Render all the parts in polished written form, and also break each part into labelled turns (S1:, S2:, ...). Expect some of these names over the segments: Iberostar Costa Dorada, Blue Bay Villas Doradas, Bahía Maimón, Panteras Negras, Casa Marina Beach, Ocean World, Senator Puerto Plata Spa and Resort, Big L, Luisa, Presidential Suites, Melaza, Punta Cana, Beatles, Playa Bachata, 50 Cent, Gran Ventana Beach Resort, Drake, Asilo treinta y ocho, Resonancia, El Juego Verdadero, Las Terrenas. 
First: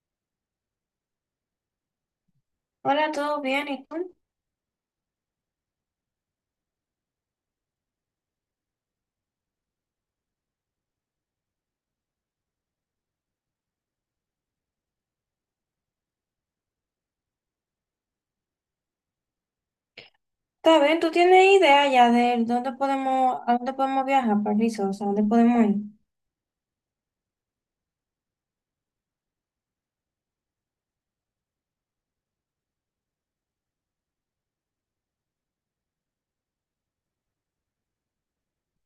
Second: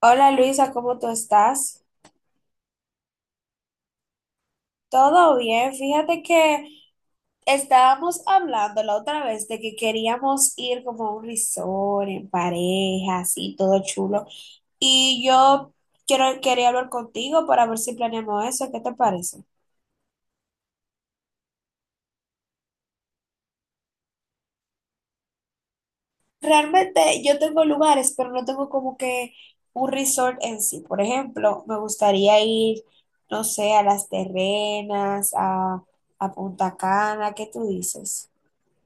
S1: Hola Luisa, ¿cómo tú estás?
S2: Hola, ¿todo bien? ¿Y tú?
S1: Todo bien, fíjate que estábamos hablando la otra vez de que queríamos ir como a un resort en pareja, así todo chulo. Y yo quería hablar contigo para ver si planeamos eso, ¿qué te parece?
S2: ¿Está bien? ¿Tú tienes idea ya de dónde podemos, a dónde podemos viajar, París? O sea, ¿dónde podemos ir?
S1: Realmente yo tengo lugares, pero no tengo como que un resort en sí. Por ejemplo, me gustaría ir, no sé, a Las Terrenas, a Punta Cana, ¿qué tú dices?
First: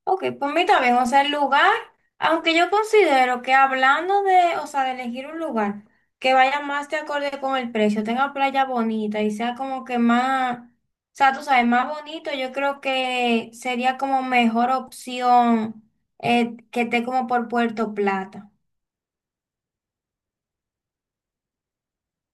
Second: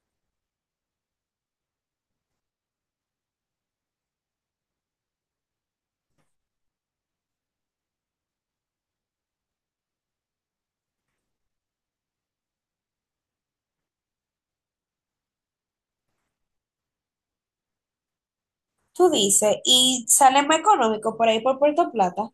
S2: Ok, pues a mí también, o sea, el lugar, aunque yo considero que hablando de, o sea, de elegir un lugar que vaya más de acorde con el precio, tenga playa bonita y sea como que más, o sea, tú sabes, más bonito, yo creo que sería como mejor opción que esté como por Puerto Plata.
S1: Tú dices, y sale más económico por ahí por Puerto Plata.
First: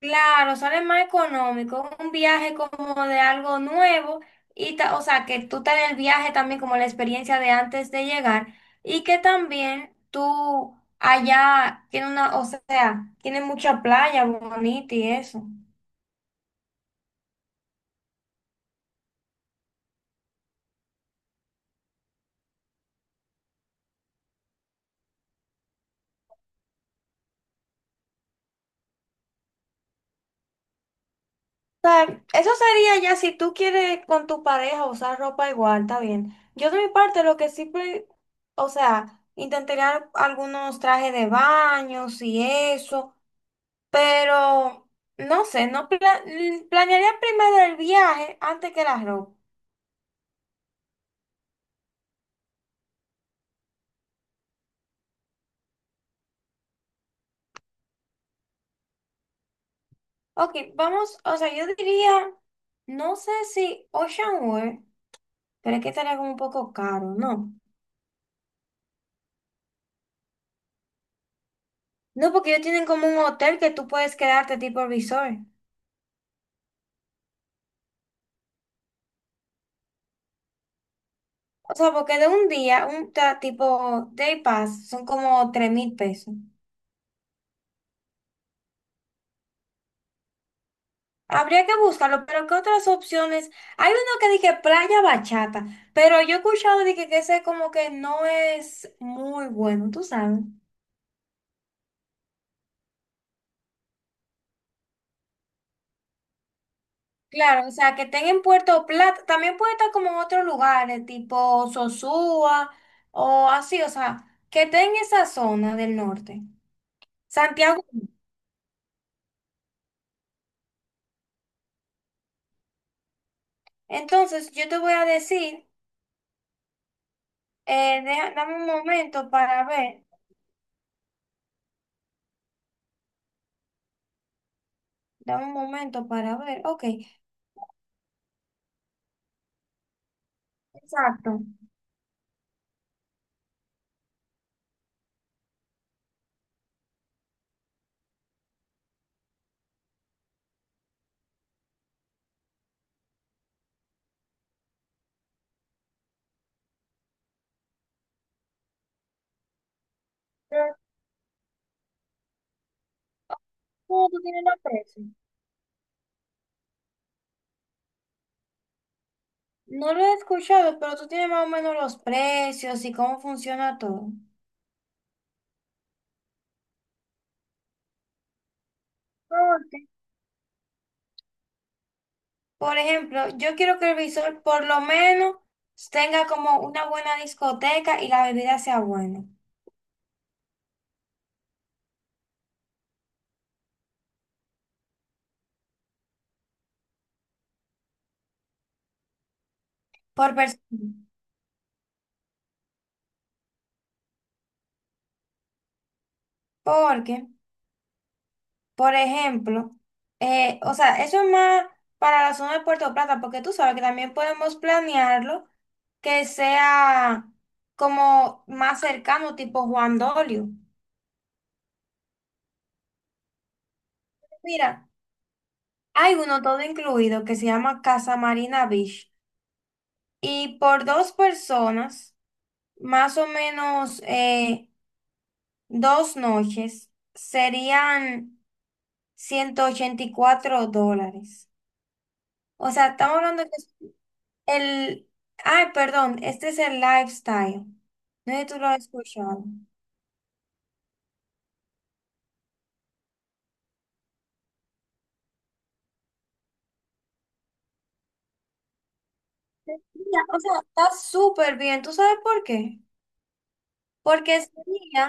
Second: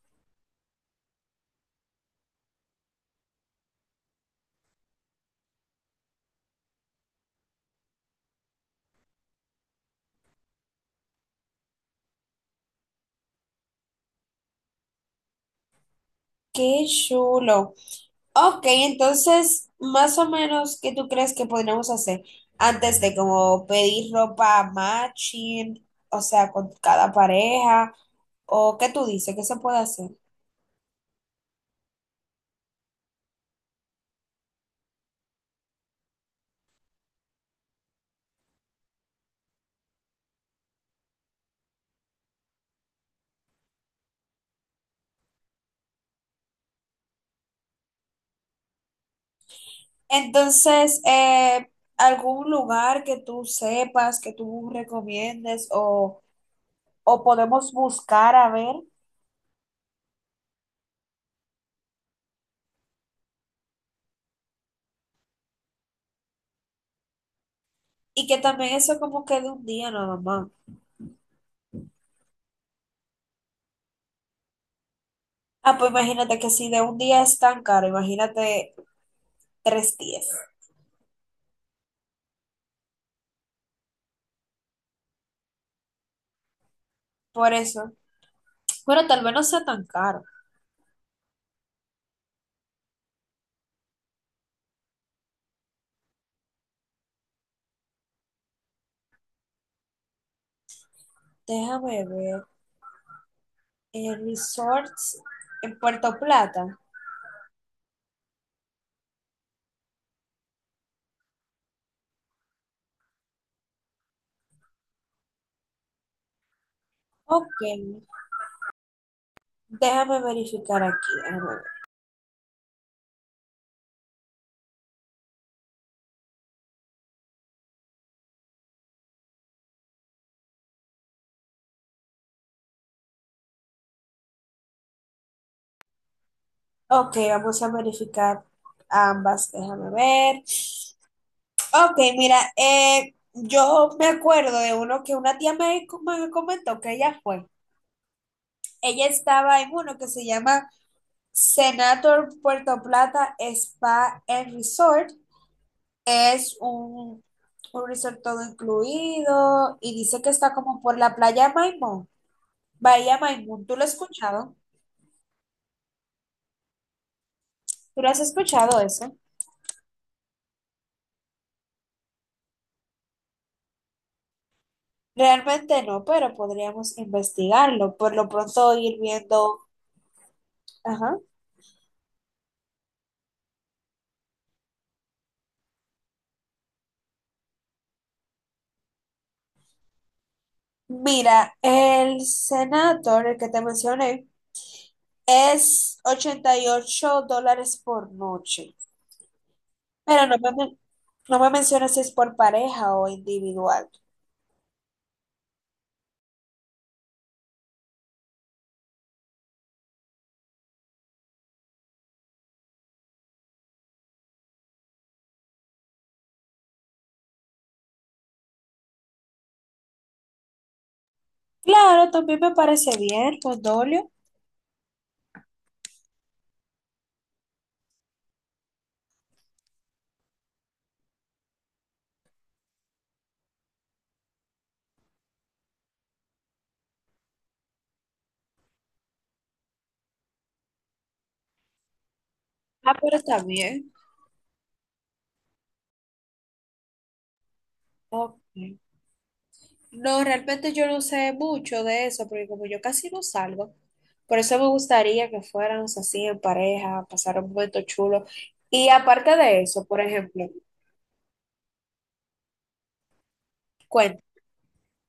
S2: Claro, sale más económico, un viaje como de algo nuevo y o sea, que tú te des el viaje también como la experiencia de antes de llegar y que también tú allá tiene una, o sea, tiene mucha playa bonita y eso.
S1: Qué chulo. Ok, entonces, más o menos, ¿qué tú crees que podríamos hacer antes de como pedir ropa matching, o sea, con cada pareja, o qué tú dices, qué se puede hacer?
S2: O sea, eso sería ya si tú quieres con tu pareja usar ropa igual, está bien. Yo de mi parte lo que siempre, o sea, intentaría algunos trajes de baños y eso. Pero, no sé, no pla- mm, planearía primero el viaje antes que la ropa.
S1: Entonces, algún lugar que tú sepas, que tú recomiendes, o podemos buscar a ver,
S2: Ok, vamos, o sea, yo diría, no sé si Ocean World, pero es que estaría como un poco caro, ¿no?
S1: y que también eso como que de un día nada más.
S2: No, porque ellos tienen como un hotel que tú puedes quedarte tipo resort.
S1: Ah, pues imagínate que si de un día es tan caro, imagínate 3 días.
S2: O sea, porque de un día, un tipo day pass, son como 3,000 pesos.
S1: Por eso. Bueno, tal vez no sea tan caro.
S2: Habría que buscarlo, pero ¿qué otras opciones? Hay uno que dije playa bachata, pero yo he escuchado de que ese como que no es muy bueno, tú sabes.
S1: Déjame ver. Resorts en Puerto Plata.
S2: Claro, o sea, que estén en Puerto Plata, también puede estar como en otros lugares, tipo Sosúa o así, o sea, que estén en esa zona del norte.
S1: Ok.
S2: Santiago.
S1: Déjame verificar aquí. Déjame ver.
S2: Entonces, yo te voy a decir, dame un momento para ver, dame un momento para ver, ok,
S1: Ok, vamos a verificar ambas. Déjame ver.
S2: exacto.
S1: Ok, mira, yo me acuerdo de uno que una tía me comentó que ella fue. Ella estaba en uno que se llama Senator Puerto Plata Spa and Resort es un resort todo incluido y dice que está
S2: Pero,
S1: como por la playa Maimón. Bahía Maimón, ¿tú lo has
S2: ¿cómo tú tienes
S1: escuchado?
S2: los precios?
S1: ¿Tú lo has escuchado eso?
S2: No lo he escuchado, pero tú tienes más o menos los precios y cómo funciona todo.
S1: Realmente no, pero podríamos investigarlo. Por lo pronto ir viendo.
S2: Ok.
S1: Ajá.
S2: Por ejemplo, yo quiero que el visor por lo menos tenga como una buena discoteca y la bebida sea buena
S1: Mira, el Senator, el que te mencioné, es $88 por noche. Pero
S2: por persona.
S1: no me mencionas si es por pareja o individual.
S2: Porque, por ejemplo, o sea, eso es más para la zona de Puerto Plata, porque tú sabes que también podemos planearlo que sea como más cercano, tipo Juan Dolio.
S1: Claro, también me parece bien, Condolio.
S2: Mira. Hay uno todo incluido que se llama Casa Marina Beach y por dos personas, más o menos dos noches, serían 184 dólares. O sea,
S1: Ah, pero
S2: estamos
S1: está
S2: hablando que
S1: bien.
S2: el... Ay, perdón, este es el lifestyle. No
S1: Ok.
S2: sé si tú lo has escuchado.
S1: No, realmente yo no sé mucho de eso, porque como yo casi no salgo, por eso me gustaría que fuéramos así en pareja, pasar un momento chulo. Y aparte de eso, por
S2: Mira, o
S1: ejemplo,
S2: sea, está súper bien. ¿Tú sabes por qué?
S1: cuenta.
S2: Porque sería,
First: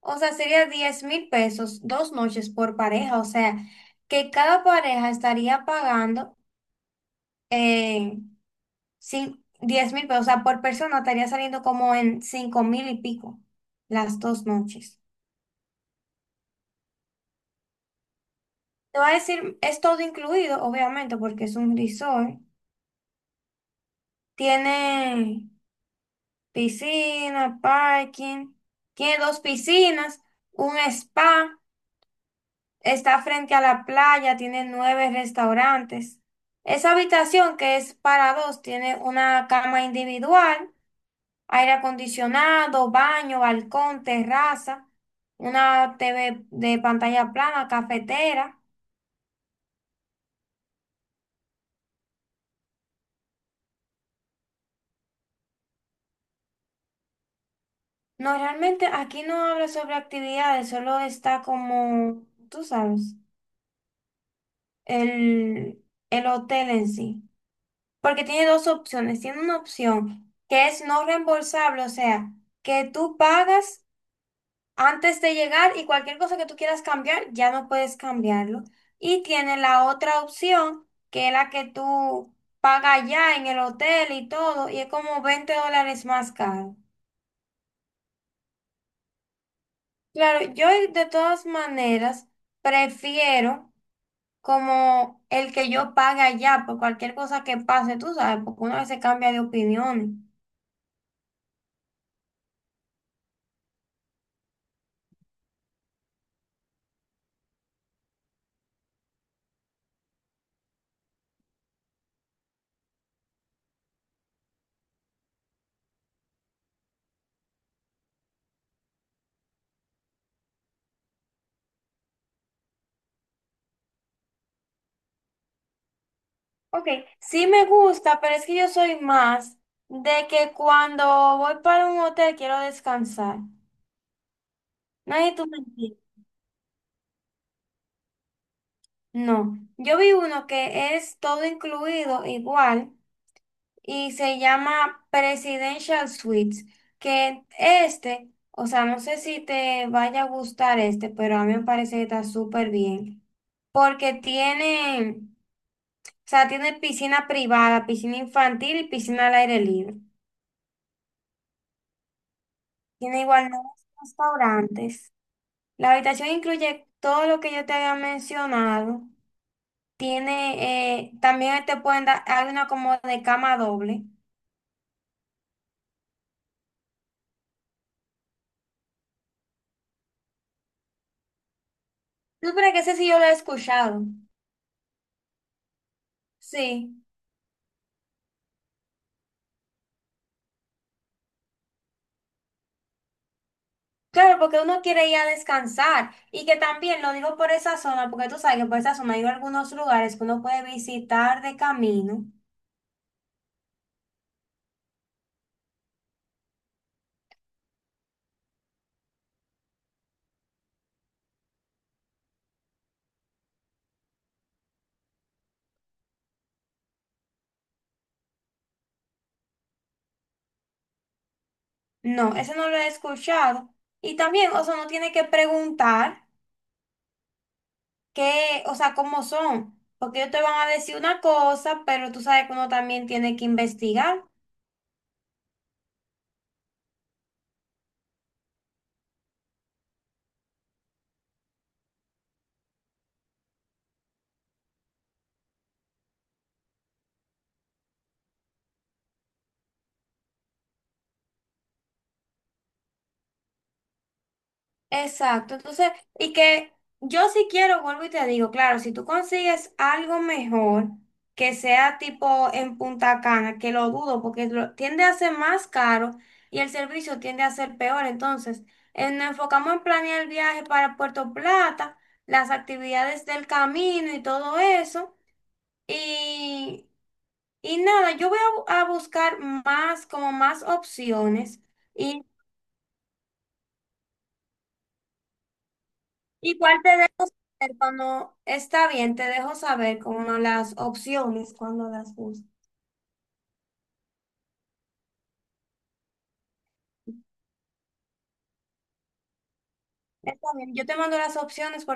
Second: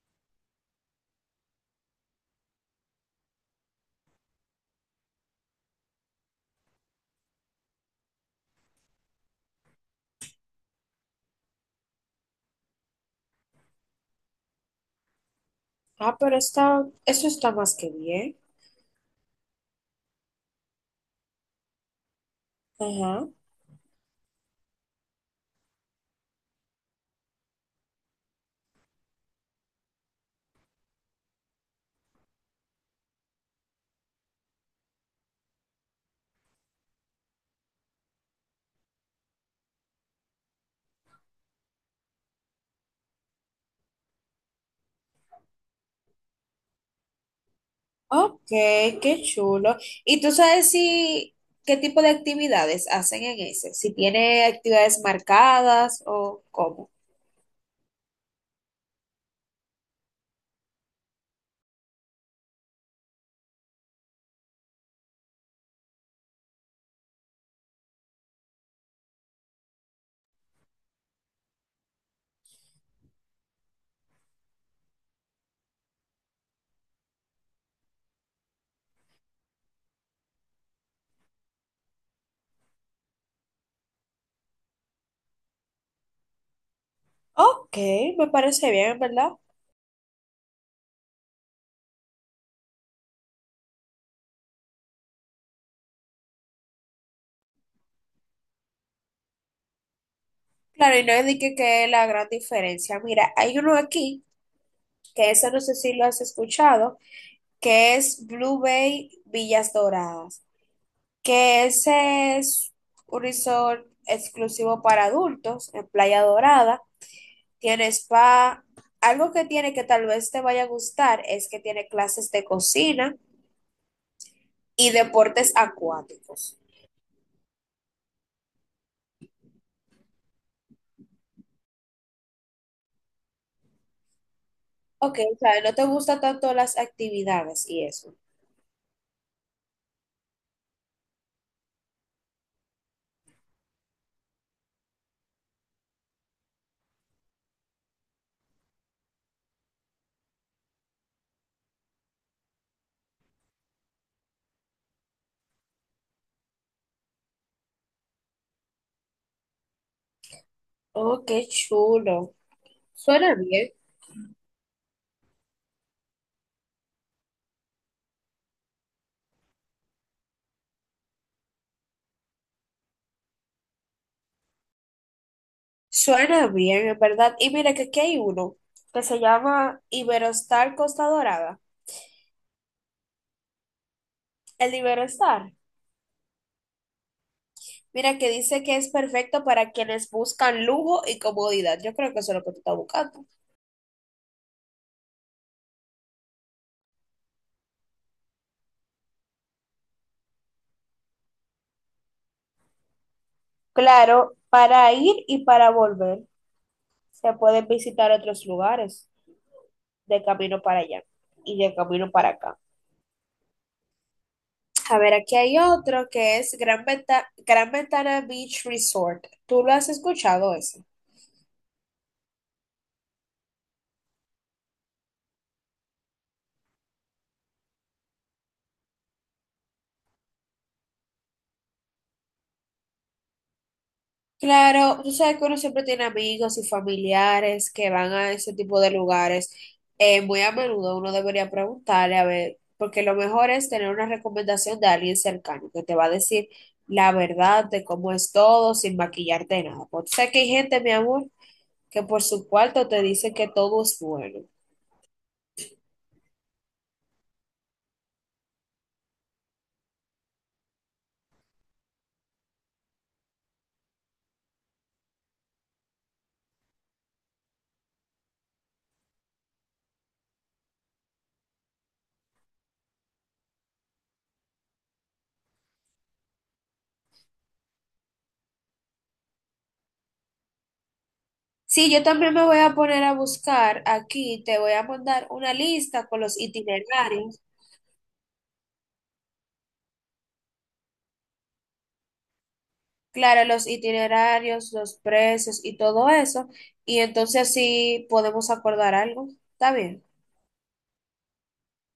S2: o sea, sería 10,000 pesos dos noches por pareja, o sea, que cada pareja estaría pagando eh, 10,000 pesos, o sea, por persona estaría saliendo como en 5 mil y pico las dos noches.
S1: Ah, pero está, eso está más que bien.
S2: Te voy a decir, es todo incluido, obviamente, porque es un resort.
S1: Ajá.
S2: Tiene piscina, parking, tiene dos piscinas, un spa. Está frente a la playa, tiene nueve restaurantes. Esa habitación que es para dos tiene una cama individual, aire acondicionado, baño, balcón, terraza, una TV de pantalla plana,
S1: Ok,
S2: cafetera.
S1: qué chulo. ¿Y tú sabes si qué tipo de actividades hacen en ese? Si tiene actividades marcadas o cómo.
S2: No, realmente aquí no habla sobre actividades, solo está como, tú sabes, el, el hotel en sí. Porque tiene dos opciones. Tiene una opción que es no reembolsable, o sea, que tú pagas antes de llegar y cualquier cosa que tú quieras cambiar, ya no puedes cambiarlo. Y tiene la otra opción, que es la que tú pagas ya en el hotel y todo, y es como 20 dólares más caro.
S1: Ok, me parece bien, ¿verdad?
S2: Claro, yo de todas maneras prefiero como el que yo pague allá por cualquier cosa que pase, tú sabes, porque uno a veces cambia de opiniones.
S1: Claro, y no es de que la gran diferencia. Mira, hay uno aquí, que eso no sé si lo has escuchado, que es Blue Bay Villas Doradas, que ese es un resort exclusivo para adultos en Playa Dorada tiene spa. Algo que tiene que tal vez te vaya a gustar es que tiene clases de cocina y deportes acuáticos.
S2: Ok, sí me gusta, pero es que yo soy más de que cuando voy para un hotel quiero descansar.
S1: Ok,
S2: Nadie
S1: o
S2: tú me
S1: sea, no te
S2: entiendes.
S1: gustan tanto las actividades y eso.
S2: No, yo vi uno que es todo incluido igual y se llama Presidential Suites, que este, o sea, no sé si te vaya a gustar este, pero a mí me parece que está súper bien, porque tiene, o sea, tiene piscina privada, piscina infantil y piscina al aire libre.
S1: Oh, qué chulo.
S2: Tiene
S1: Suena
S2: igual nueve
S1: bien.
S2: restaurantes. La habitación incluye todo lo que yo te había mencionado. Tiene, también te pueden dar, hay una como de cama doble.
S1: Suena bien, en verdad. Y mira que aquí hay uno que se llama Iberostar Costa Dorada.
S2: ¿Tú pero que ese sí yo lo he escuchado.
S1: El de Iberostar.
S2: Sí.
S1: Mira que dice que es perfecto para quienes buscan lujo y comodidad. Yo creo que eso es lo que tú estás buscando.
S2: Claro, porque uno quiere ir a descansar. Y que también lo digo por esa zona, porque tú sabes que por esa zona hay algunos lugares que uno puede visitar de camino.
S1: Claro, para ir y para volver. Se pueden visitar otros lugares de camino para allá y de camino para acá. A ver, aquí hay otro que es Gran Ventana Beach Resort. ¿Tú lo has escuchado ese?
S2: No, ese no lo he escuchado. Y también, o sea, uno tiene que preguntar qué, o sea, cómo son. Porque ellos te van a decir una cosa, pero tú sabes que uno también tiene que investigar.
S1: Claro, tú sabes que uno siempre tiene amigos y familiares que van a ese tipo de lugares. Muy a menudo uno debería preguntarle, a ver, porque lo mejor es tener una recomendación de alguien cercano que te va a decir la verdad de cómo es todo sin maquillarte de nada. Porque tú que hay gente, mi amor, que por su cuarto te dice que todo es bueno.
S2: Exacto, entonces, y que yo si quiero, vuelvo y te digo, claro, si tú consigues algo mejor que sea tipo en Punta Cana, que lo dudo porque tiende a ser más caro y el servicio tiende a ser peor, entonces nos enfocamos en planear el viaje para Puerto Plata, las actividades del camino y todo eso, y, y nada, yo voy a buscar más, como más opciones.
S1: Sí, yo también me voy a poner a buscar aquí, te voy a mandar una lista con los
S2: Igual te dejo
S1: itinerarios,
S2: saber cuando está bien, te dejo saber como las opciones cuando las busques.
S1: claro, los itinerarios, los precios y todo eso, y entonces así podemos acordar algo. ¿Está bien?
S2: Está bien, yo te mando las opciones.